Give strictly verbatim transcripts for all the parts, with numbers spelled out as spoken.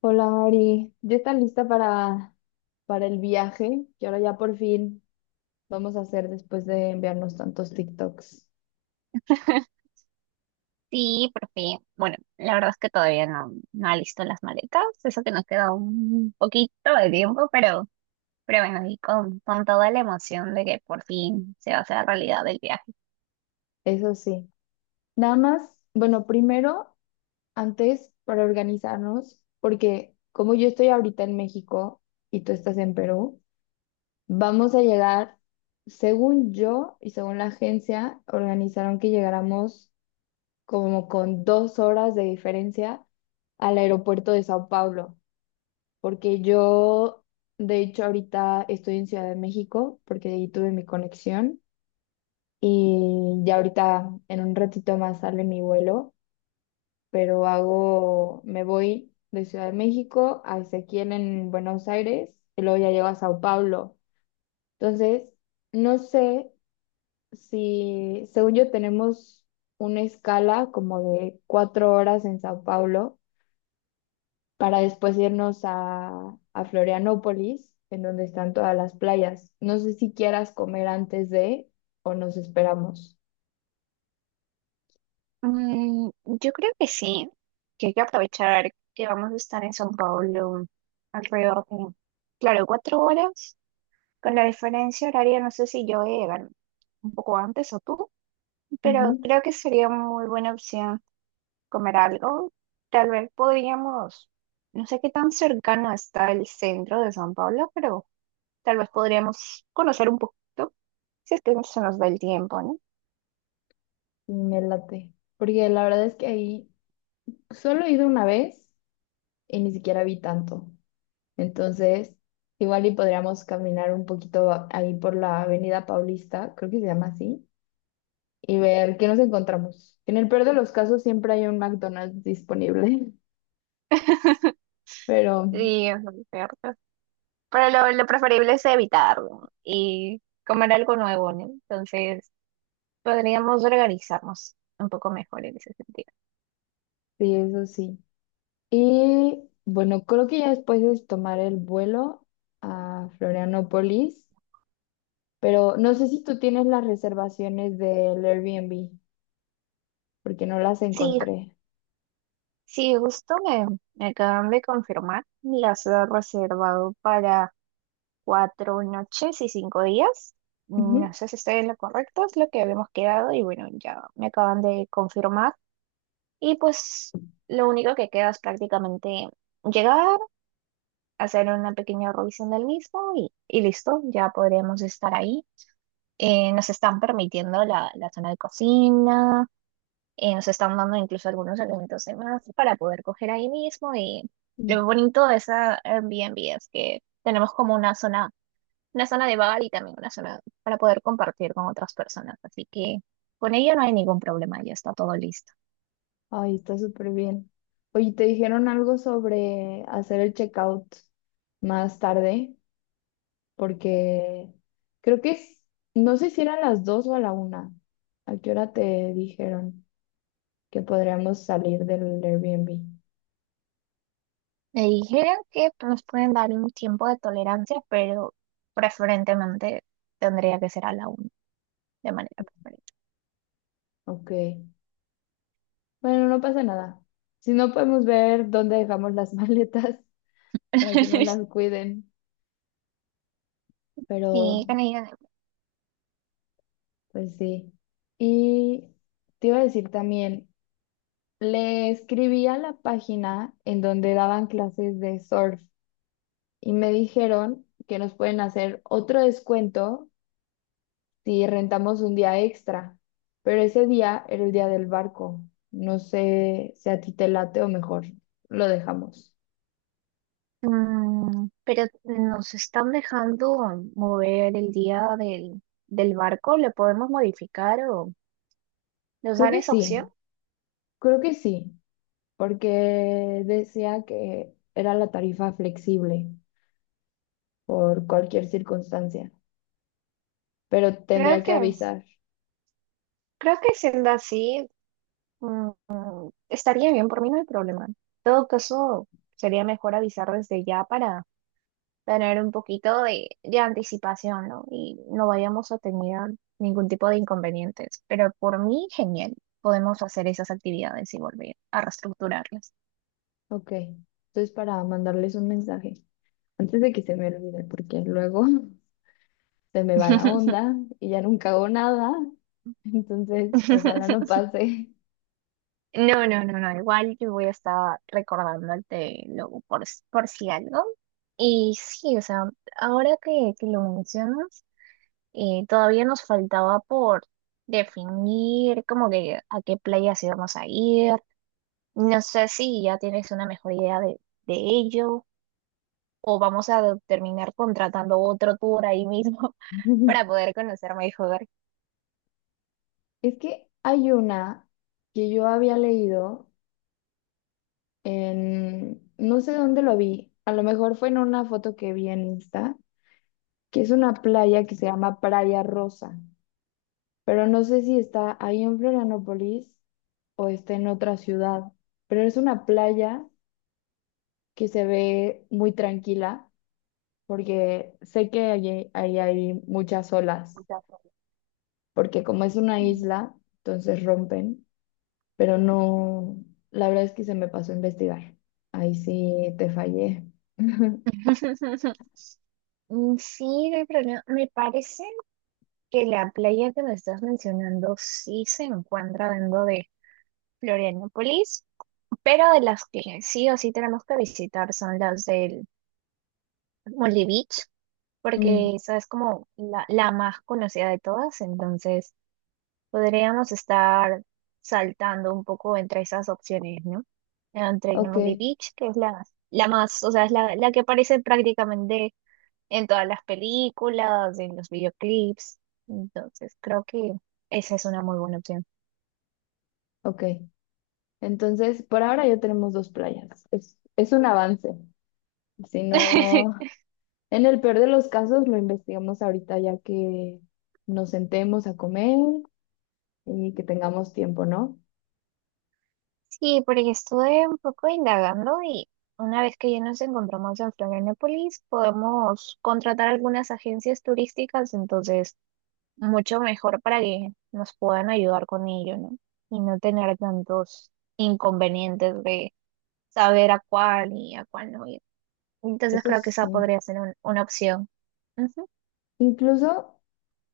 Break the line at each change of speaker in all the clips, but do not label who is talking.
Hola Mari, ¿ya está lista para, para el viaje que ahora ya por fin vamos a hacer después de enviarnos tantos TikToks?
Sí, porque, bueno, la verdad es que todavía no, no alisto las maletas, eso que nos queda un poquito de tiempo, pero, pero bueno, y con, con toda la emoción de que por fin se va a hacer realidad el viaje.
Eso sí. Nada más, bueno, primero, antes para organizarnos, porque como yo estoy ahorita en México y tú estás en Perú, vamos a llegar, según yo y según la agencia, organizaron que llegáramos como con dos horas de diferencia al aeropuerto de Sao Paulo. Porque yo, de hecho, ahorita estoy en Ciudad de México, porque ahí tuve mi conexión y ya ahorita en un ratito más sale mi vuelo, pero hago, me voy de Ciudad de México a Ezequiel en Buenos Aires y luego ya llego a Sao Paulo. Entonces, no sé si, según yo, tenemos una escala como de cuatro horas en Sao Paulo para después irnos a, a Florianópolis, en donde están todas las playas. No sé si quieras comer antes de o nos esperamos.
Mm, yo creo que sí, que hay que aprovechar que vamos a estar en São Paulo alrededor de, claro, cuatro horas, con la diferencia horaria, no sé si yo voy a llegar un poco antes o tú, pero
Ujú.
creo que sería muy buena opción comer algo. Tal vez podríamos, no sé qué tan cercano está el centro de San Pablo, pero tal vez podríamos conocer un poquito, si es que se nos da el tiempo, ¿no?
Y me late, porque la verdad es que ahí solo he ido una vez y ni siquiera vi tanto. Entonces, igual y podríamos caminar un poquito a- ahí por la Avenida Paulista, creo que se llama así, y ver qué nos encontramos. En el peor de los casos siempre hay un McDonald's disponible, pero
Sí, es lo cierto. Pero lo, lo preferible es evitarlo y comer algo nuevo, ¿no? Entonces, podríamos organizarnos un poco mejor en ese sentido.
sí, eso sí. Y bueno, creo que ya después es tomar el vuelo a Florianópolis, pero no sé si tú tienes las reservaciones del Airbnb, porque no las
Sí,
encontré.
sí, justo me, me acaban de confirmar, las he reservado para cuatro noches y cinco días. No
Ujú.
sé si estoy en lo correcto, es lo que habíamos quedado y bueno, ya me acaban de confirmar. Y pues lo único que queda es prácticamente llegar, hacer una pequeña revisión del mismo y, y listo, ya podremos estar ahí. Eh, nos están permitiendo la, la zona de cocina, eh, nos están dando incluso algunos elementos de más para poder coger ahí mismo y
Mm.
lo bonito de esa Airbnb es que tenemos como una zona una zona de bar y también una zona para poder compartir con otras personas. Así que con ello no hay ningún problema, ya está todo listo.
Ay, está súper bien. Oye, ¿te dijeron algo sobre hacer el checkout más tarde? Porque creo que es, no sé si eran las dos o a la una. ¿A qué hora te dijeron que podríamos salir del Airbnb?
Me dijeron que nos pueden dar un tiempo de tolerancia, pero preferentemente tendría que ser a la una, de manera preferente.
Ok. Bueno, no pasa nada. Si no podemos ver dónde dejamos las maletas para que no las cuiden, pero
Sí, con ello,
pues sí. Y te iba a decir también, le escribí a la página en donde daban clases de surf y me dijeron que nos pueden hacer otro descuento si rentamos un día extra, pero ese día era el día del barco. No sé si a ti te late o mejor lo dejamos.
mm, pero nos están dejando mover el día del, del barco, ¿le podemos modificar o nos
Creo
dan
que
esa opción?
sí, creo que sí. Porque decía que era la tarifa flexible por cualquier circunstancia, pero
Creo
tendría que
que,
avisar.
creo que siendo así, mm, estaría bien, por mí no hay problema. En todo caso, sería mejor avisar desde ya para tener un poquito de, de anticipación, ¿no? Y no vayamos a tener ningún tipo de inconvenientes. Pero por mí, genial. Podemos hacer esas actividades y volver a reestructurarlas.
Ok, entonces para mandarles un mensaje, antes de que se me olvide, porque luego se me va la onda y ya nunca hago nada, entonces ojalá no pase.
No, no, no, no. Igual yo voy a estar recordándote luego por, por si algo. Y sí, o sea, ahora que, que lo mencionas. Eh, todavía nos faltaba por definir como que a qué playas íbamos a ir. No sé si ya tienes una mejor idea de, de ello o vamos a terminar contratando otro tour ahí mismo para poder conocer mejor.
Es que hay una que yo había leído en, no sé dónde lo vi, a lo mejor fue en una foto que vi en Insta, que es una playa que se llama Playa Rosa, pero no sé si está ahí en Florianópolis o está en otra ciudad, pero es una playa que se ve muy tranquila porque sé que allí, ahí hay muchas olas, porque como es una isla, entonces rompen, pero no, la verdad es que se me pasó a investigar. Ahí sí te fallé.
Mm, sí, de problema. Me parece que la playa que me estás mencionando sí se encuentra dentro de Florianópolis, pero de las que sí o sí tenemos que visitar son las del Molly Beach.
Mm,
Porque esa es como la, la más conocida de todas, entonces podríamos estar saltando un poco entre esas opciones, ¿no? Entre
ok,
Gnome Beach, que es la, la más, o sea, es la, la que aparece prácticamente en todas las películas, en los videoclips, entonces creo que esa es una muy buena opción.
ok. Entonces, por ahora ya tenemos dos playas. Es, es un avance. Si no, en el peor de los casos lo investigamos ahorita ya que nos sentemos a comer y que tengamos tiempo, ¿no?
Sí, porque estuve un poco indagando y una vez que ya nos encontramos en Florianópolis, podemos contratar algunas agencias turísticas, entonces mucho mejor para que nos puedan ayudar con ello, ¿no? Y no tener tantos inconvenientes de saber a cuál y a cuál no ir. Entonces
Eso
creo que esa
sí.
podría ser un- una opción. Ujú.
Incluso,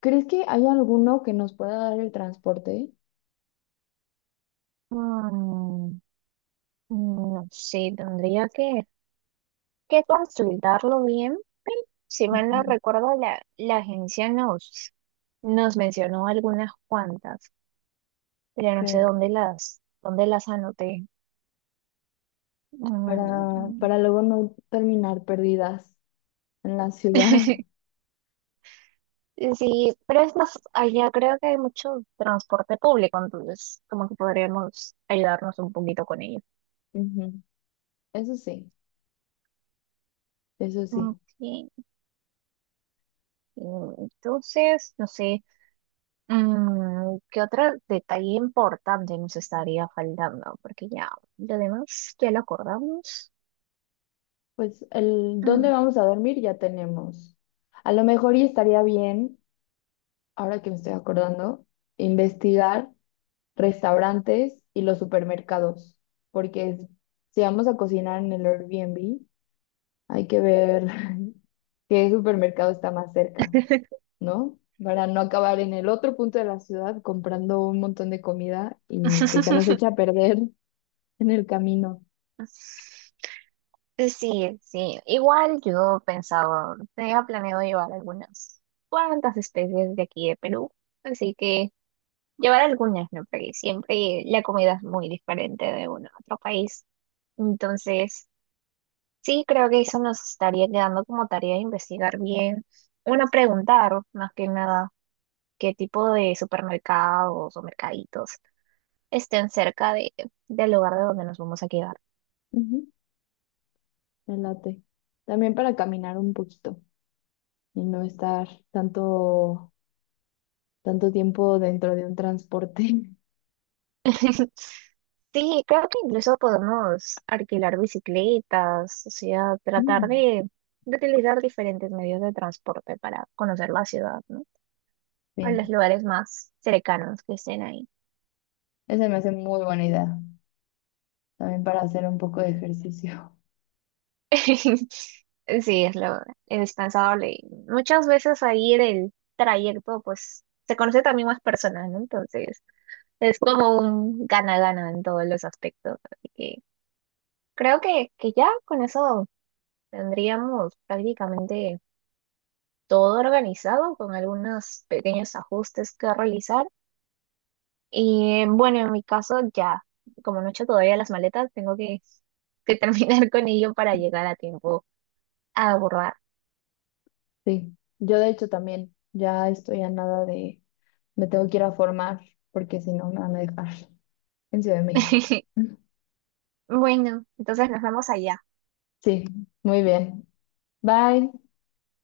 ¿crees que hay alguno que nos pueda dar el transporte?
Mm, no sé, tendría que, que consultarlo bien. Pero si mal no
Ujú.
recuerdo, la, la agencia nos, nos mencionó algunas cuantas, pero no sé
Ok.
dónde las, dónde las anoté.
Para,
Mm.
para luego no terminar perdidas en la ciudad.
Sí, pero es más, allá creo que hay mucho transporte público, entonces como que podríamos ayudarnos un poquito con ello.
Ujú. Eso sí, eso sí.
Ok, mm, entonces, no sé, mm, ¿qué otro detalle importante nos estaría faltando? Porque ya, lo demás ya lo acordamos.
Pues el dónde
Mm.
vamos a dormir ya tenemos. A lo mejor y estaría bien, ahora que me estoy acordando, investigar restaurantes y los supermercados, porque si vamos a cocinar en el Airbnb, hay que ver qué supermercado está más cerca, ¿no? Para no acabar en el otro punto de la ciudad comprando un montón de comida y que se nos echa a perder en el camino.
Sí, sí, igual yo pensaba, tenía planeado llevar algunas cuantas especies de aquí de Perú, así que... Llevar algunas, ¿no? Porque siempre la comida es muy diferente de uno a otro país. Entonces, sí, creo que eso nos estaría quedando como tarea de investigar bien. Bueno, preguntar más que nada qué tipo de supermercados o mercaditos estén cerca de, del lugar de donde nos vamos a quedar.
Ujú, me late. También para caminar un poquito y no estar tanto, tanto tiempo dentro de un transporte.
Sí, creo que incluso podemos alquilar bicicletas, o sea, tratar
Mm,
de, de utilizar diferentes medios de transporte para conocer la ciudad, ¿no? A
sí,
los lugares más cercanos que estén ahí.
esa me hace muy buena idea. También para hacer un poco de ejercicio.
Sí, es lo indispensable. Y muchas veces ahí en el trayecto, pues se conoce también más personas, ¿no? Entonces, es como un gana-gana en todos los aspectos. Así que creo que, que ya con eso tendríamos prácticamente todo organizado, con algunos pequeños ajustes que realizar. Y bueno, en mi caso ya, como no he hecho todavía las maletas, tengo que, que terminar con ello para llegar a tiempo a abordar.
Sí, yo de hecho también ya estoy a nada de, me tengo que ir a formar porque si no me van a dejar en Ciudad de México.
Bueno, entonces nos vemos allá.
Sí, muy bien. Bye.